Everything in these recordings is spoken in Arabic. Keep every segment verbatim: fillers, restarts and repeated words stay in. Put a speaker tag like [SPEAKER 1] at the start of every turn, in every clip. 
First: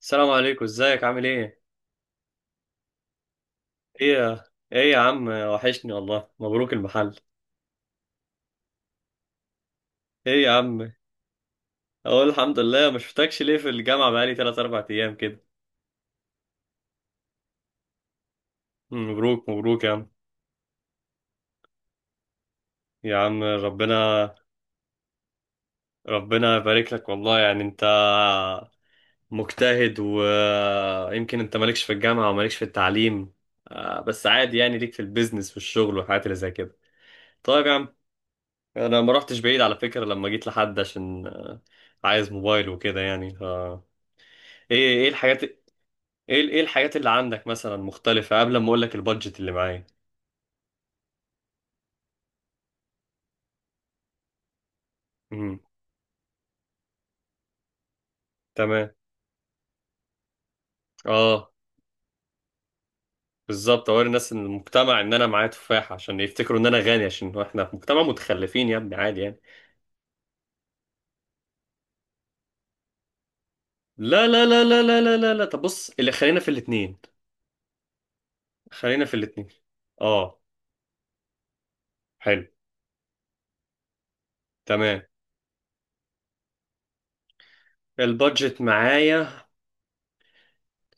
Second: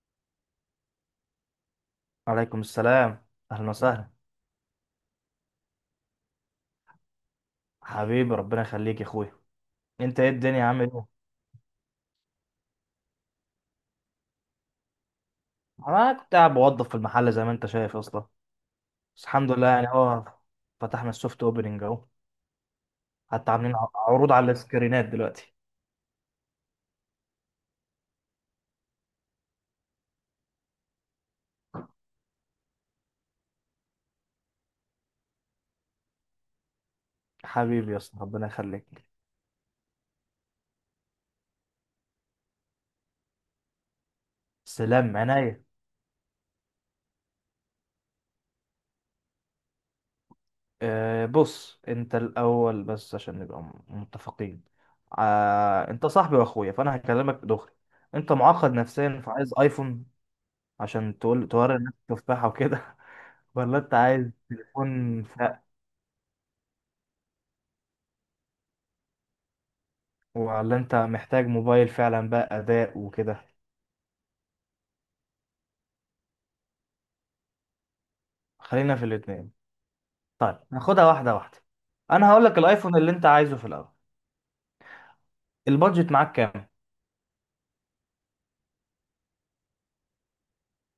[SPEAKER 1] السلام عليكم، ازيك؟ عامل ايه؟
[SPEAKER 2] عليكم السلام، اهلا وسهلا.
[SPEAKER 1] ايه يا ايه يا عم، وحشني والله. مبروك المحل.
[SPEAKER 2] حبيبي ربنا يخليك يا اخويا. انت ايه؟
[SPEAKER 1] ايه يا
[SPEAKER 2] الدنيا عامل
[SPEAKER 1] عم،
[SPEAKER 2] ايه؟
[SPEAKER 1] اقول الحمد لله. ما شفتكش ليه في الجامعه؟ بقالي ثلاثة أربعة ايام كده.
[SPEAKER 2] انا كنت قاعد بوظف في المحل زي ما انت شايف اصلا. بس
[SPEAKER 1] مبروك
[SPEAKER 2] الحمد لله
[SPEAKER 1] مبروك
[SPEAKER 2] يعني
[SPEAKER 1] يا عم.
[SPEAKER 2] اهو. فتحنا السوفت اوبننج اهو.
[SPEAKER 1] يا عم
[SPEAKER 2] حتى عاملين ع- عروض
[SPEAKER 1] ربنا،
[SPEAKER 2] على السكرينات دلوقتي.
[SPEAKER 1] ربنا يبارك لك والله. يعني انت مجتهد، ويمكن انت مالكش في الجامعه ومالكش في التعليم، آه، بس عادي يعني، ليك في البيزنس والشغل والحاجات اللي زي كده. طيب يا
[SPEAKER 2] حبيبي
[SPEAKER 1] عم،
[SPEAKER 2] يا اسطى ربنا يخليك.
[SPEAKER 1] انا ما رحتش بعيد على فكره، لما جيت لحد عشان آه، عايز موبايل وكده يعني. ايه؟ ايه
[SPEAKER 2] سلام
[SPEAKER 1] الحاجات؟ ايه،
[SPEAKER 2] عينيا.
[SPEAKER 1] ايه الحاجات اللي عندك مثلا مختلفة، قبل ما اقول لك البادجت اللي معايا.
[SPEAKER 2] أه بص انت الاول بس عشان نبقى م- متفقين.
[SPEAKER 1] امم
[SPEAKER 2] أه انت صاحبي واخويا فانا هكلمك دغري. انت معقد
[SPEAKER 1] تمام.
[SPEAKER 2] نفسيا فعايز ايفون عشان تقول
[SPEAKER 1] اه،
[SPEAKER 2] توري الناس التفاحه وكده. ولا
[SPEAKER 1] بالظبط
[SPEAKER 2] انت
[SPEAKER 1] اوري
[SPEAKER 2] عايز
[SPEAKER 1] الناس ان المجتمع، ان
[SPEAKER 2] تليفون
[SPEAKER 1] انا معايا
[SPEAKER 2] فق.
[SPEAKER 1] تفاح عشان يفتكروا ان انا غني، عشان احنا في مجتمع متخلفين يا ابني، عادي يعني.
[SPEAKER 2] ولا انت محتاج موبايل فعلا بقى اداء وكده.
[SPEAKER 1] لا لا لا لا لا لا لا لا، طب بص، اللي خلينا في الاتنين،
[SPEAKER 2] خلينا
[SPEAKER 1] خلينا
[SPEAKER 2] في
[SPEAKER 1] في الاتنين.
[SPEAKER 2] الاتنين.
[SPEAKER 1] اه.
[SPEAKER 2] طيب ناخدها واحده واحده. انا
[SPEAKER 1] حلو.
[SPEAKER 2] هقول لك الايفون اللي انت عايزه في الاول.
[SPEAKER 1] تمام.
[SPEAKER 2] البادجت معاك كام؟
[SPEAKER 1] البادجت معايا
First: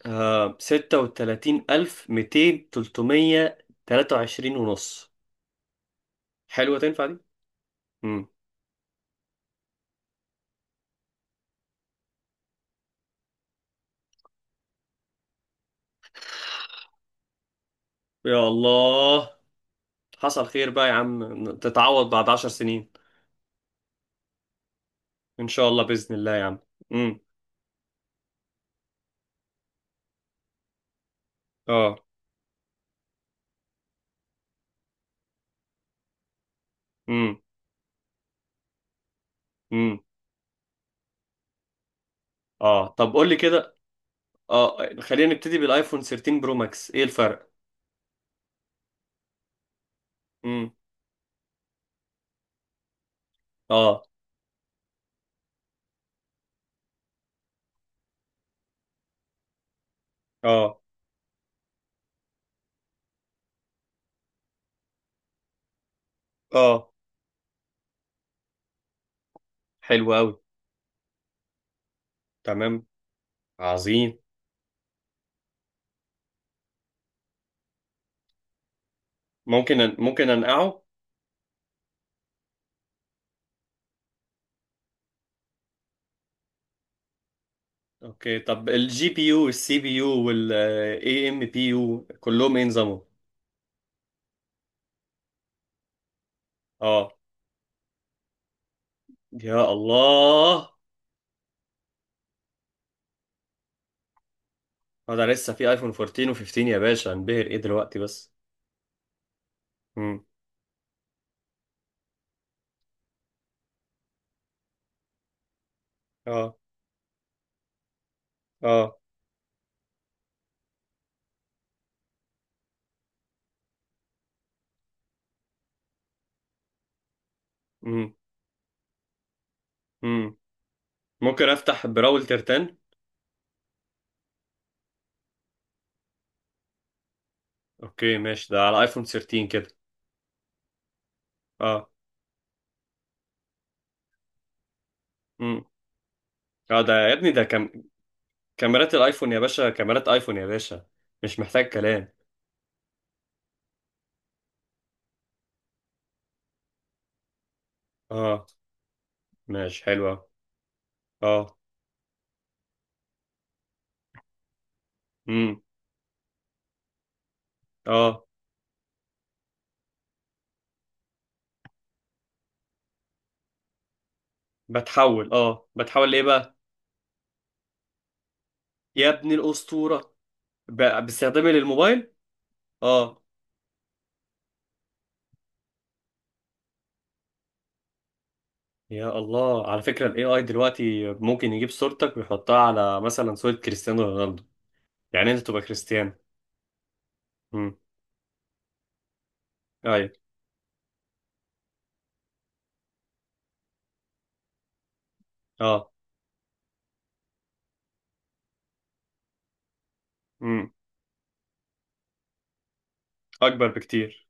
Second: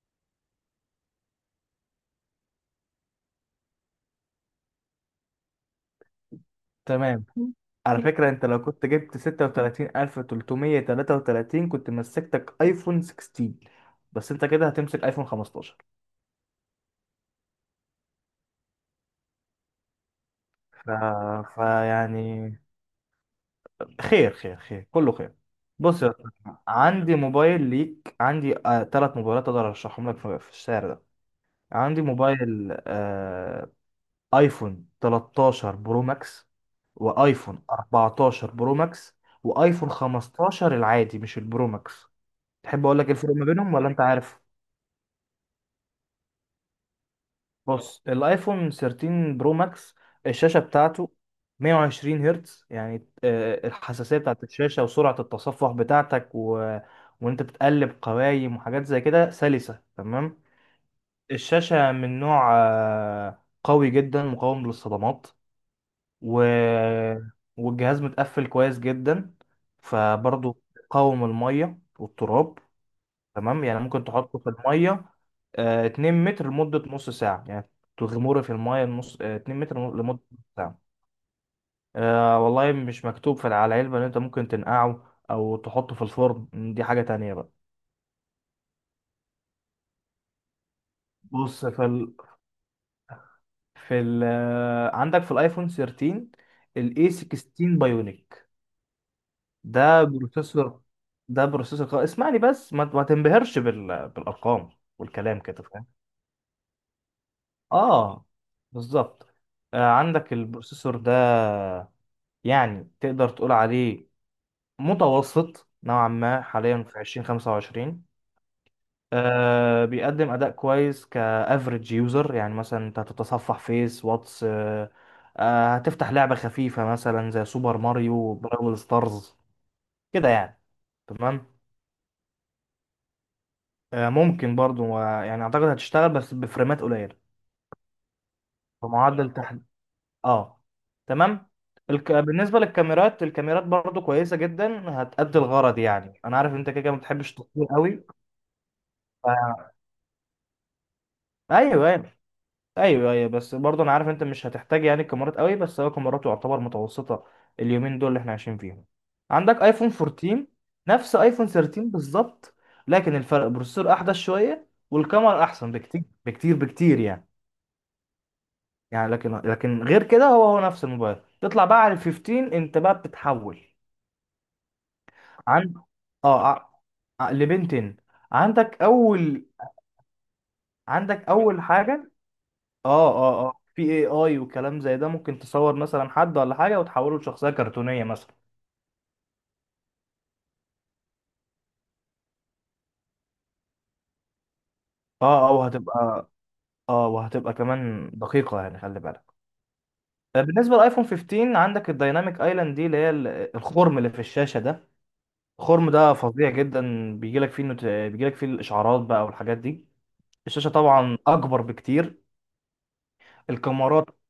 [SPEAKER 1] آه ستة وتلاتين ألف ميتين تلتمية، تلاتة وعشرين ونص. حلوة؟ تنفع دي؟
[SPEAKER 2] تمام. على
[SPEAKER 1] مم.
[SPEAKER 2] فكره، انت لو كنت جبت ستة وتلاتين الف تلتمية تلاتة وتلاتين كنت مسكتك ايفون ستاشر. بس انت كده هتمسك ايفون خمسة عشر.
[SPEAKER 1] يا الله. حصل خير بقى
[SPEAKER 2] ف...
[SPEAKER 1] يا عم، تتعوض بعد عشر
[SPEAKER 2] فيعني
[SPEAKER 1] سنين
[SPEAKER 2] خير خير خير كله خير.
[SPEAKER 1] ان شاء الله
[SPEAKER 2] بص يا
[SPEAKER 1] باذن الله يا
[SPEAKER 2] أسطى،
[SPEAKER 1] عم.
[SPEAKER 2] عندي
[SPEAKER 1] امم
[SPEAKER 2] موبايل ليك. عندي آه ثلاث موبايلات اقدر ارشحهم لك في في السعر ده.
[SPEAKER 1] اه.
[SPEAKER 2] عندي موبايل آه ايفون تلتاشر برو ماكس،
[SPEAKER 1] امم
[SPEAKER 2] وايفون اربعة عشر برو ماكس، وايفون
[SPEAKER 1] امم
[SPEAKER 2] خمستاشر العادي مش البرو ماكس. تحب
[SPEAKER 1] اه.
[SPEAKER 2] اقول لك إيه
[SPEAKER 1] طب قول
[SPEAKER 2] الفرق
[SPEAKER 1] لي
[SPEAKER 2] ما بينهم
[SPEAKER 1] كده.
[SPEAKER 2] ولا انت عارف؟
[SPEAKER 1] اه، خلينا نبتدي بالايفون تلتاشر برو ماكس. ايه الفرق؟
[SPEAKER 2] بص الايفون تلتاشر برو ماكس الشاشه
[SPEAKER 1] امم
[SPEAKER 2] بتاعته 120 هرتز يعني، آه،
[SPEAKER 1] اه.
[SPEAKER 2] الحساسيه بتاعت الشاشه وسرعه التصفح بتاعتك، و... وانت بتقلب قوايم وحاجات زي كده سلسه تمام.
[SPEAKER 1] اه.
[SPEAKER 2] الشاشه من نوع آه، قوي جدا مقاوم للصدمات، و...
[SPEAKER 1] اه.
[SPEAKER 2] والجهاز متقفل كويس جدا.
[SPEAKER 1] حلو قوي.
[SPEAKER 2] فبرضه قاوم الميه والتراب.
[SPEAKER 1] تمام.
[SPEAKER 2] تمام يعني ممكن
[SPEAKER 1] عظيم.
[SPEAKER 2] تحطه في المية، آه، 2 متر لمدة نص ساعة يعني. تغمره في المية نص آه، 2 متر
[SPEAKER 1] ممكن أن...
[SPEAKER 2] لمدة
[SPEAKER 1] ممكن
[SPEAKER 2] نص ساعة.
[SPEAKER 1] انقعه؟
[SPEAKER 2] آه والله مش مكتوب في على العلبة إن أنت ممكن تنقعه أو تحطه في الفرن. دي حاجة تانية بقى.
[SPEAKER 1] اوكي. طب الجي بي يو والسي بي يو والاي ام بي
[SPEAKER 2] بص في
[SPEAKER 1] يو
[SPEAKER 2] ال...
[SPEAKER 1] كلهم ايه نظامهم؟
[SPEAKER 2] في ال... آه، عندك في الآيفون تلتاشر ال
[SPEAKER 1] اه.
[SPEAKER 2] ايه ستاشر بايونيك.
[SPEAKER 1] يا
[SPEAKER 2] ده
[SPEAKER 1] الله.
[SPEAKER 2] بروسيسور ده بروسيسور قوي. اسمعني بس ما, ما تنبهرش بال... بالأرقام
[SPEAKER 1] هو ده
[SPEAKER 2] والكلام
[SPEAKER 1] لسه،
[SPEAKER 2] كده
[SPEAKER 1] في
[SPEAKER 2] فاهم.
[SPEAKER 1] ايفون اربعتاشر و15 يا باشا هنبهر ايه دلوقتي
[SPEAKER 2] آه
[SPEAKER 1] بس؟
[SPEAKER 2] بالظبط. آه،
[SPEAKER 1] امم
[SPEAKER 2] عندك البروسيسور ده يعني تقدر تقول عليه متوسط نوعا ما
[SPEAKER 1] اه.
[SPEAKER 2] حاليا في الفين وخمسة وعشرين.
[SPEAKER 1] اه.
[SPEAKER 2] آه بيقدم اداء كويس كافريج يوزر يعني مثلا انت هتتصفح فيس واتس آه آه هتفتح لعبة خفيفة مثلا زي سوبر
[SPEAKER 1] مم.
[SPEAKER 2] ماريو براول ستارز كده
[SPEAKER 1] مم.
[SPEAKER 2] يعني تمام.
[SPEAKER 1] ممكن افتح براول ترتان؟
[SPEAKER 2] آه ممكن برضو، آه، يعني اعتقد هتشتغل بس بفريمات قليلة
[SPEAKER 1] اوكي ماشي، ده على ايفون
[SPEAKER 2] بمعدل
[SPEAKER 1] تلتاشر
[SPEAKER 2] تحد.
[SPEAKER 1] كده.
[SPEAKER 2] اه تمام.
[SPEAKER 1] اه.
[SPEAKER 2] الك... بالنسبة للكاميرات. الكاميرات برضو كويسة جدا هتأدي
[SPEAKER 1] مم.
[SPEAKER 2] الغرض. يعني أنا عارف أنت كده
[SPEAKER 1] اه،
[SPEAKER 2] كده
[SPEAKER 1] ده
[SPEAKER 2] ما
[SPEAKER 1] يا
[SPEAKER 2] بتحبش
[SPEAKER 1] ابني، ده
[SPEAKER 2] التصوير
[SPEAKER 1] كم...
[SPEAKER 2] قوي.
[SPEAKER 1] كاميرات الايفون يا باشا،
[SPEAKER 2] ف-
[SPEAKER 1] كاميرات ايفون يا باشا، مش محتاج
[SPEAKER 2] ايوه، ايوه،
[SPEAKER 1] كلام.
[SPEAKER 2] ايوه، ايوه، بس برضه انا عارف انت مش هتحتاج يعني الكاميرات قوي. بس هو كاميراته يعتبر متوسطه اليومين دول اللي احنا
[SPEAKER 1] اه.
[SPEAKER 2] عايشين فيهم. عندك
[SPEAKER 1] ماشي
[SPEAKER 2] ايفون
[SPEAKER 1] حلوة.
[SPEAKER 2] اربعتاشر نفس ايفون
[SPEAKER 1] اه.
[SPEAKER 2] تلتاشر بالظبط. لكن الفرق بروسيسور احدث شويه والكاميرا
[SPEAKER 1] مم.
[SPEAKER 2] احسن بكتير بكتير بكتير يعني.
[SPEAKER 1] اه،
[SPEAKER 2] يعني لكن لكن غير كده هو هو نفس الموبايل. تطلع بقى على ال خمستاشر انت بقى بتتحول.
[SPEAKER 1] بتحول، اه،
[SPEAKER 2] عن
[SPEAKER 1] بتحول ليه
[SPEAKER 2] اه
[SPEAKER 1] بقى؟
[SPEAKER 2] ع- ع- لبنتين. عندك
[SPEAKER 1] يا ابني
[SPEAKER 2] اول
[SPEAKER 1] الاسطورة. ب...
[SPEAKER 2] عندك
[SPEAKER 1] باستخدامي
[SPEAKER 2] اول حاجه.
[SPEAKER 1] للموبايل.
[SPEAKER 2] اه
[SPEAKER 1] اه.
[SPEAKER 2] اه اه في اي اي وكلام زي ده ممكن تصور مثلا حد ولا حاجه وتحوله لشخصيه كرتونيه مثلا.
[SPEAKER 1] يا الله، على فكرة الاي اي دلوقتي ممكن يجيب صورتك ويحطها على مثلا صورة كريستيانو رونالدو، يعني انت
[SPEAKER 2] اه اه
[SPEAKER 1] تبقى كريستيانو.
[SPEAKER 2] وهتبقى اه وهتبقى
[SPEAKER 1] مم.
[SPEAKER 2] كمان دقيقه يعني خلي بالك.
[SPEAKER 1] ايوه.
[SPEAKER 2] آه، بالنسبه للايفون خمستاشر عندك الدايناميك ايلاند دي اللي هي ال- الخرم اللي في الشاشه ده. الخرم
[SPEAKER 1] اه.
[SPEAKER 2] ده فظيع جدا. بيجيلك فيه نوت... بيجيلك فيه الاشعارات بقى والحاجات دي. الشاشه طبعا اكبر بكتير.
[SPEAKER 1] اكبر
[SPEAKER 2] الكاميرات
[SPEAKER 1] بكتير.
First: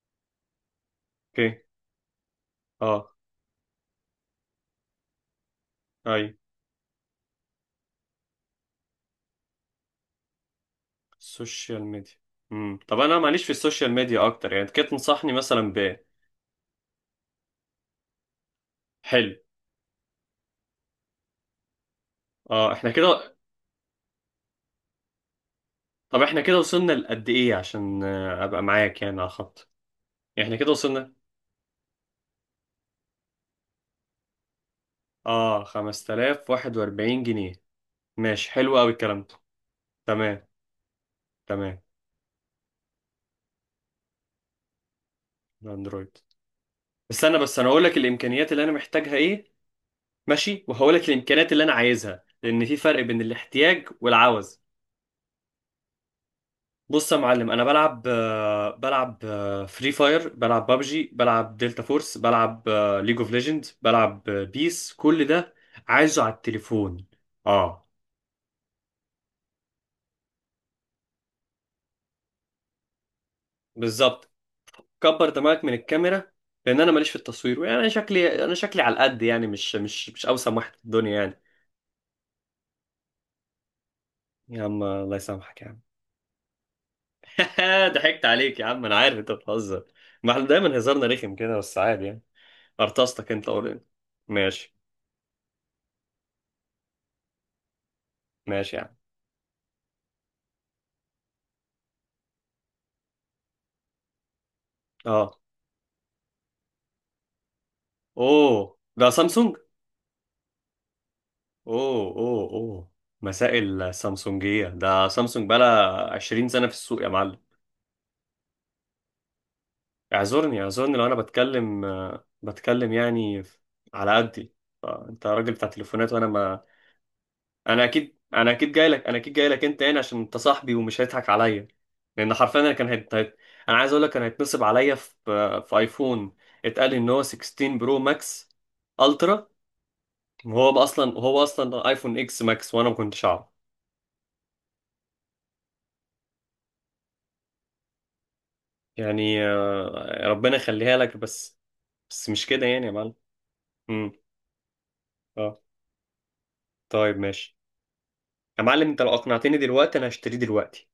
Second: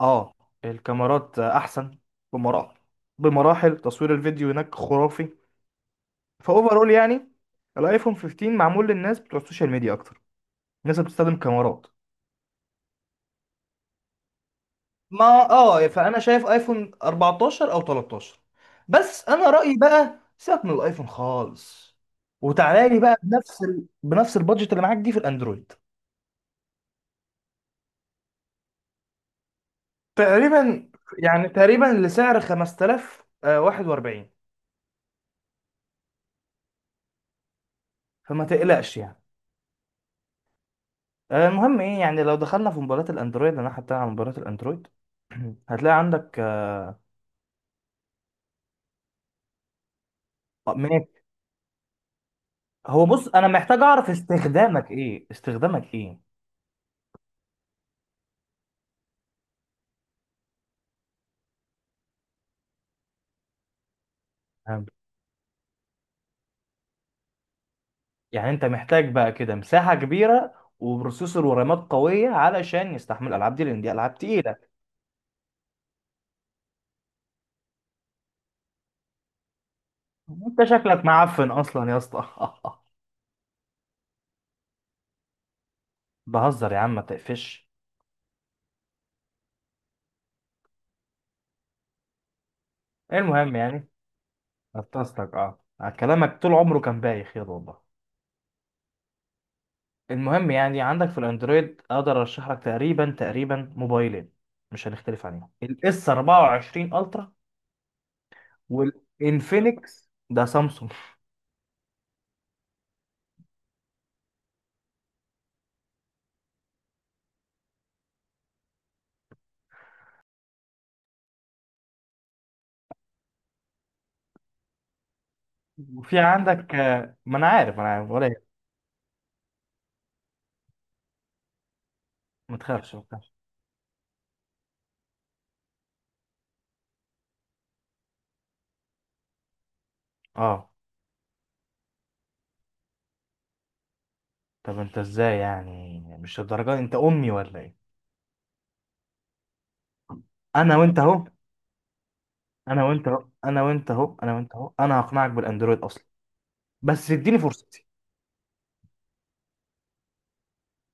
[SPEAKER 2] اه الكاميرات آه،
[SPEAKER 1] اوكي.
[SPEAKER 2] احسن بمراحل
[SPEAKER 1] اه.
[SPEAKER 2] بمراحل. تصوير الفيديو هناك خرافي
[SPEAKER 1] اي.
[SPEAKER 2] فاوفرول يعني. الايفون خمستاشر معمول للناس بتوع السوشيال ميديا اكتر. الناس اللي بتستخدم
[SPEAKER 1] السوشيال
[SPEAKER 2] كاميرات.
[SPEAKER 1] ميديا. امم طب انا ماليش في السوشيال ميديا اكتر يعني، انت كده
[SPEAKER 2] ما
[SPEAKER 1] تنصحني مثلا
[SPEAKER 2] اه
[SPEAKER 1] ب.
[SPEAKER 2] فانا شايف ايفون اربعة عشر او تلتاشر. بس
[SPEAKER 1] حلو.
[SPEAKER 2] انا رايي بقى سيبك من الايفون خالص
[SPEAKER 1] اه،
[SPEAKER 2] وتعالى
[SPEAKER 1] احنا
[SPEAKER 2] لي بقى
[SPEAKER 1] كده.
[SPEAKER 2] بنفس ال... بنفس البادجت اللي معاك دي في الاندرويد.
[SPEAKER 1] طب احنا كده وصلنا لقد ايه، عشان آه، ابقى معاك يعني على خط. احنا كده
[SPEAKER 2] تقريبا
[SPEAKER 1] وصلنا.
[SPEAKER 2] يعني تقريبا لسعر خمسة الاف وواحد واربعين.
[SPEAKER 1] اه، خمستلاف وواحد واربعين جنيه.
[SPEAKER 2] فما
[SPEAKER 1] ماشي، حلو قوي
[SPEAKER 2] تقلقش
[SPEAKER 1] الكلام
[SPEAKER 2] يعني.
[SPEAKER 1] ده. تمام.
[SPEAKER 2] آه،
[SPEAKER 1] تمام.
[SPEAKER 2] المهم ايه يعني. لو دخلنا في موبايلات الاندرويد، انا حتى على موبايلات الاندرويد هتلاقي
[SPEAKER 1] اندرويد.
[SPEAKER 2] عندك.
[SPEAKER 1] استنى بس، انا هقول لك الامكانيات اللي انا محتاجها ايه. ماشي، وهقول لك الامكانيات اللي انا عايزها، لان في فرق
[SPEAKER 2] هو
[SPEAKER 1] بين
[SPEAKER 2] بص انا محتاج
[SPEAKER 1] الاحتياج
[SPEAKER 2] اعرف
[SPEAKER 1] والعوز.
[SPEAKER 2] استخدامك ايه. استخدامك ايه؟
[SPEAKER 1] بص يا معلم، انا بلعب، آه، بلعب فري فاير، بلعب بابجي، بلعب دلتا فورس، بلعب ليج اوف ليجند، بلعب آه،
[SPEAKER 2] فهمت.
[SPEAKER 1] بيس، كل ده عايزه على التليفون. اه.
[SPEAKER 2] يعني انت محتاج بقى كده مساحة كبيرة وبروسيسور ورامات قوية علشان يستحمل الالعاب دي لان دي العاب
[SPEAKER 1] بالظبط.
[SPEAKER 2] تقيلة.
[SPEAKER 1] كبر دماغك من الكاميرا، لان انا ماليش في التصوير يعني. انا شكلي، انا شكلي على القد يعني، مش مش مش اوسم
[SPEAKER 2] انت
[SPEAKER 1] واحد في
[SPEAKER 2] شكلك
[SPEAKER 1] الدنيا يعني.
[SPEAKER 2] معفن اصلا يا اسطى.
[SPEAKER 1] يا عم الله يسامحك يا عم.
[SPEAKER 2] بهزر يا عم ما تقفش.
[SPEAKER 1] ضحكت عليك يا عم، انا عارف انت بتهزر. ما احنا دايما هزارنا رخم كده، بس عادي يعني. ارتستك انت
[SPEAKER 2] المهم
[SPEAKER 1] قول إيه.
[SPEAKER 2] يعني.
[SPEAKER 1] ماشي.
[SPEAKER 2] نفستك اه كلامك طول عمره كان بايخ يلا والله.
[SPEAKER 1] ماشي يا عم.
[SPEAKER 2] المهم يعني عندك في الاندرويد اقدر ارشح لك تقريبا تقريبا موبايلين مش هنختلف
[SPEAKER 1] اه.
[SPEAKER 2] عليهم. الاس اربعة وعشرين الترا
[SPEAKER 1] اوه، ده سامسونج.
[SPEAKER 2] والانفينكس ده سامسونج.
[SPEAKER 1] اوه اوه اوه. مسائل سامسونجية، ده سامسونج بقالها عشرين سنة في السوق يا معلم. اعذرني اعذرني، لو انا بتكلم آه، بتكلم يعني ف- على قدي. آه، انت راجل بتاع تليفونات
[SPEAKER 2] وفي
[SPEAKER 1] وانا ما.
[SPEAKER 2] عندك. آه، ما انا عارف
[SPEAKER 1] انا
[SPEAKER 2] انا عارف
[SPEAKER 1] اكيد،
[SPEAKER 2] ولا إيه.
[SPEAKER 1] انا اكيد جاي لك، انا اكيد جاي لك انت هنا عشان انت صاحبي، ومش هيضحك عليا. لان
[SPEAKER 2] ما
[SPEAKER 1] حرفيا انا كان
[SPEAKER 2] تخافش ما
[SPEAKER 1] هيت...
[SPEAKER 2] تخافش.
[SPEAKER 1] هيت- انا عايز اقول لك كان هيتنصب عليا في آه، في ايفون، اتقال ان هو ستة عشر برو ماكس الترا،
[SPEAKER 2] اه،
[SPEAKER 1] وهو اصلا، هو اصلا ايفون اكس ماكس، وانا ما كنتش اعرف.
[SPEAKER 2] طب انت ازاي يعني مش الدرجه دي؟ انت امي ولا ايه؟
[SPEAKER 1] يعني آه، ربنا
[SPEAKER 2] انا
[SPEAKER 1] يخليها
[SPEAKER 2] وانت
[SPEAKER 1] لك
[SPEAKER 2] اهو
[SPEAKER 1] بس. بس مش كده
[SPEAKER 2] انا
[SPEAKER 1] يعني يا
[SPEAKER 2] وانت
[SPEAKER 1] معلم.
[SPEAKER 2] اهو انا وانت
[SPEAKER 1] امم
[SPEAKER 2] اهو انا وانت اهو. انا هقنعك
[SPEAKER 1] اه.
[SPEAKER 2] بالاندرويد اصلا. بس
[SPEAKER 1] طيب
[SPEAKER 2] اديني
[SPEAKER 1] ماشي.
[SPEAKER 2] فرصتي.
[SPEAKER 1] يا معلم انت لو اقنعتني دلوقتي انا هشتريه دلوقتي.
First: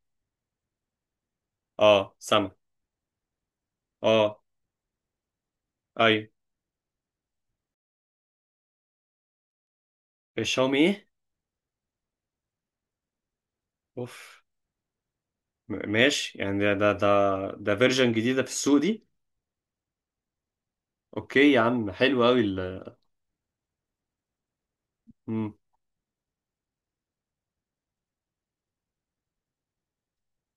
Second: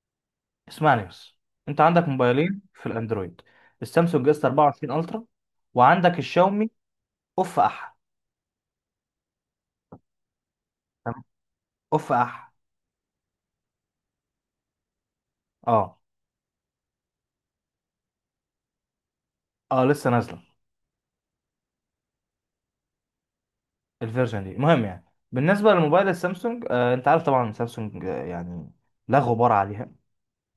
[SPEAKER 2] اسمعني بس. انت عندك
[SPEAKER 1] اه سامع.
[SPEAKER 2] موبايلين في الاندرويد، السامسونج
[SPEAKER 1] اه.
[SPEAKER 2] اس اربعة وعشرين الترا، وعندك
[SPEAKER 1] ايوه.
[SPEAKER 2] الشاومي اوف اح.
[SPEAKER 1] الشاومي ايه؟
[SPEAKER 2] تمام؟ اوف اح.
[SPEAKER 1] اوف. م-
[SPEAKER 2] اه
[SPEAKER 1] ماشي يعني، ده ده ده ده فيرجن جديده في السوق دي.
[SPEAKER 2] اه لسه نازله.
[SPEAKER 1] اوكي يا عم، حلو قوي ال
[SPEAKER 2] الفيرجن دي المهم يعني.
[SPEAKER 1] امم
[SPEAKER 2] بالنسبه للموبايل السامسونج، آه انت عارف طبعا سامسونج آه يعني لا غبار عليها.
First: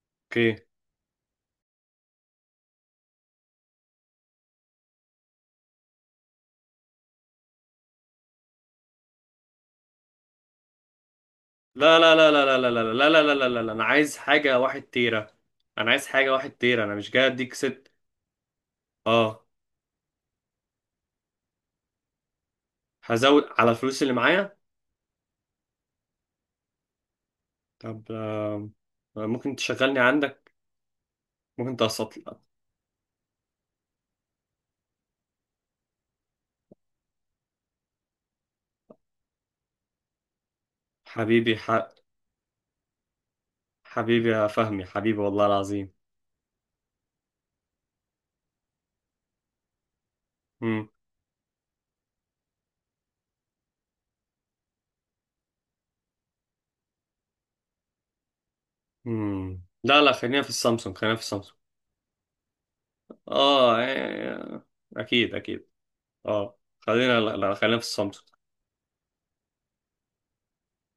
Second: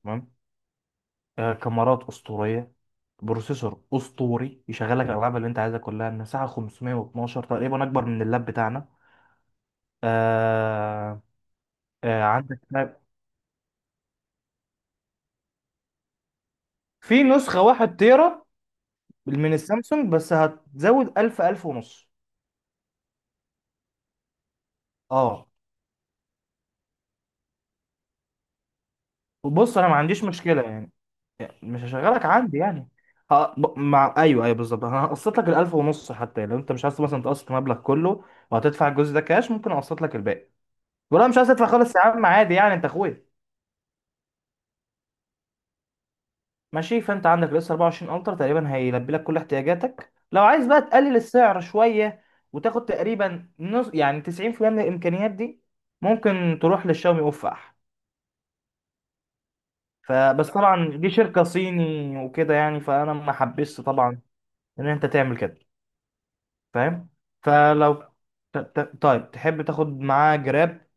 [SPEAKER 2] تمام.
[SPEAKER 1] اوكي.
[SPEAKER 2] آه، كاميرات اسطوريه، بروسيسور اسطوري يشغلك الالعاب اللي انت عايزها كلها. المساحه خمسمية واتناشر تقريبا اكبر من اللاب بتاعنا. آه
[SPEAKER 1] لا لا
[SPEAKER 2] آه
[SPEAKER 1] لا لا لا
[SPEAKER 2] عندك
[SPEAKER 1] لا لا لا
[SPEAKER 2] لاب-
[SPEAKER 1] لا لا لا لا لا، انا عايز حاجه واحد تيرة. انا عايز حاجه واحد تيرة، انا مش
[SPEAKER 2] في
[SPEAKER 1] جاي اديك
[SPEAKER 2] نسخه
[SPEAKER 1] ست.
[SPEAKER 2] 1 تيرا
[SPEAKER 1] اه.
[SPEAKER 2] من السامسونج بس هتزود الف الف ونص.
[SPEAKER 1] هزود على الفلوس اللي معايا.
[SPEAKER 2] اه،
[SPEAKER 1] طب آه، ممكن
[SPEAKER 2] بص انا ما
[SPEAKER 1] تشغلني
[SPEAKER 2] عنديش
[SPEAKER 1] عندك؟
[SPEAKER 2] مشكله يعني
[SPEAKER 1] ممكن
[SPEAKER 2] مش
[SPEAKER 1] تقسط
[SPEAKER 2] هشغلك
[SPEAKER 1] لي؟
[SPEAKER 2] عندي يعني. ه... ب- مع ايوه، ايوه، بالظبط. انا هقسط لك الألف ونص حتى لو انت مش عايز مثلا تقسط المبلغ كله. وهتدفع الجزء ده كاش ممكن اقسط لك الباقي. ولا مش عايز
[SPEAKER 1] حبيبي
[SPEAKER 2] تدفع
[SPEAKER 1] ح...
[SPEAKER 2] خالص يا عم؟ عادي يعني انت اخويا.
[SPEAKER 1] حبيبي يا فهمي، حبيبي والله العظيم.
[SPEAKER 2] ماشي. فانت عندك الاس اربعة وعشرين الترا تقريبا هيلبي لك كل احتياجاتك. لو عايز بقى
[SPEAKER 1] مم.
[SPEAKER 2] تقلل السعر شويه وتاخد تقريبا نص يعني تسعين في المية من الامكانيات دي. ممكن تروح للشاومي اوفح.
[SPEAKER 1] مم. لا لا، خلينا في
[SPEAKER 2] فبس
[SPEAKER 1] السامسونج،
[SPEAKER 2] طبعا دي
[SPEAKER 1] خلينا في
[SPEAKER 2] شركه
[SPEAKER 1] السامسونج.
[SPEAKER 2] صيني وكده يعني فانا ما
[SPEAKER 1] اه.
[SPEAKER 2] حبسش
[SPEAKER 1] آه،
[SPEAKER 2] طبعا
[SPEAKER 1] آه،
[SPEAKER 2] ان انت
[SPEAKER 1] اكيد
[SPEAKER 2] تعمل كده.
[SPEAKER 1] اكيد. اه،
[SPEAKER 2] فاهم؟
[SPEAKER 1] خلينا، لا لا خلينا في
[SPEAKER 2] فلو
[SPEAKER 1] السامسونج.
[SPEAKER 2] ت- ت- طيب تحب تاخد معاه جراب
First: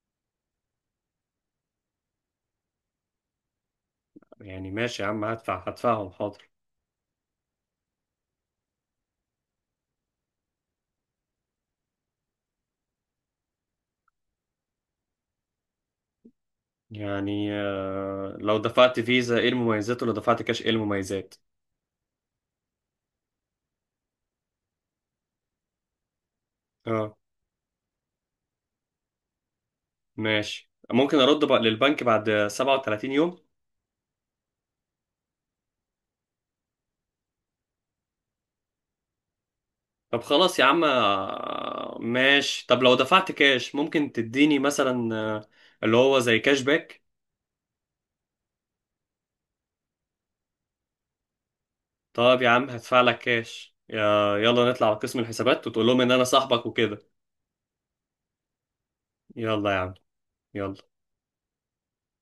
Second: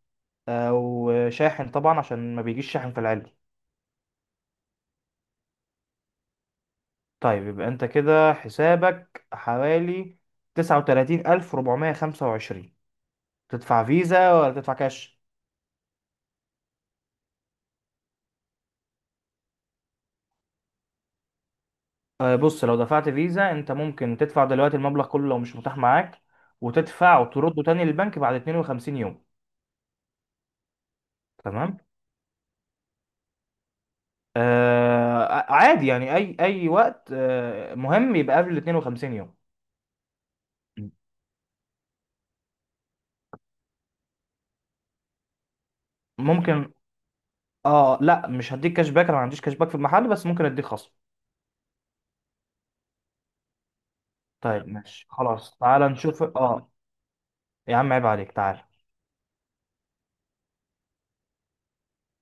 [SPEAKER 2] او شاحن طبعا عشان ما بيجيش شاحن في العلبه.
[SPEAKER 1] يعني ماشي يا عم، هدفع، هدفعهم حاضر.
[SPEAKER 2] طيب يبقى انت كده حسابك حوالي تسعة وتلاتين ألف ربعمية خمسة. تدفع فيزا ولا تدفع كاش؟
[SPEAKER 1] يعني آه، لو دفعت فيزا ايه المميزات؟ ولو دفعت كاش ايه المميزات؟
[SPEAKER 2] آه، بص لو دفعت فيزا انت ممكن تدفع دلوقتي المبلغ كله لو مش متاح معاك.
[SPEAKER 1] اه
[SPEAKER 2] وتدفع وترده تاني للبنك بعد 52 يوم.
[SPEAKER 1] ماشي، ممكن ارد بقى
[SPEAKER 2] تمام.
[SPEAKER 1] للبنك بعد سبعة وتلاتين يوم.
[SPEAKER 2] آه عادي يعني اي اي وقت، آه مهم يبقى قبل 52 يوم.
[SPEAKER 1] طب خلاص يا عم، آه، ماشي. طب لو دفعت كاش، ممكن تديني مثلا آه، اللي هو زي كاش
[SPEAKER 2] ممكن.
[SPEAKER 1] باك؟
[SPEAKER 2] اه، لا مش هديك كاش باك. انا ما عنديش كاش باك في المحل بس ممكن اديك خصم.
[SPEAKER 1] طب يا عم هدفع لك كاش، يا-
[SPEAKER 2] طيب
[SPEAKER 1] يلا نطلع على
[SPEAKER 2] ماشي
[SPEAKER 1] قسم
[SPEAKER 2] خلاص
[SPEAKER 1] الحسابات
[SPEAKER 2] تعال
[SPEAKER 1] وتقول لهم ان
[SPEAKER 2] نشوف.
[SPEAKER 1] انا صاحبك
[SPEAKER 2] اه
[SPEAKER 1] وكده.
[SPEAKER 2] يا عم عيب عليك تعال.
[SPEAKER 1] يلا يا عم. يلا.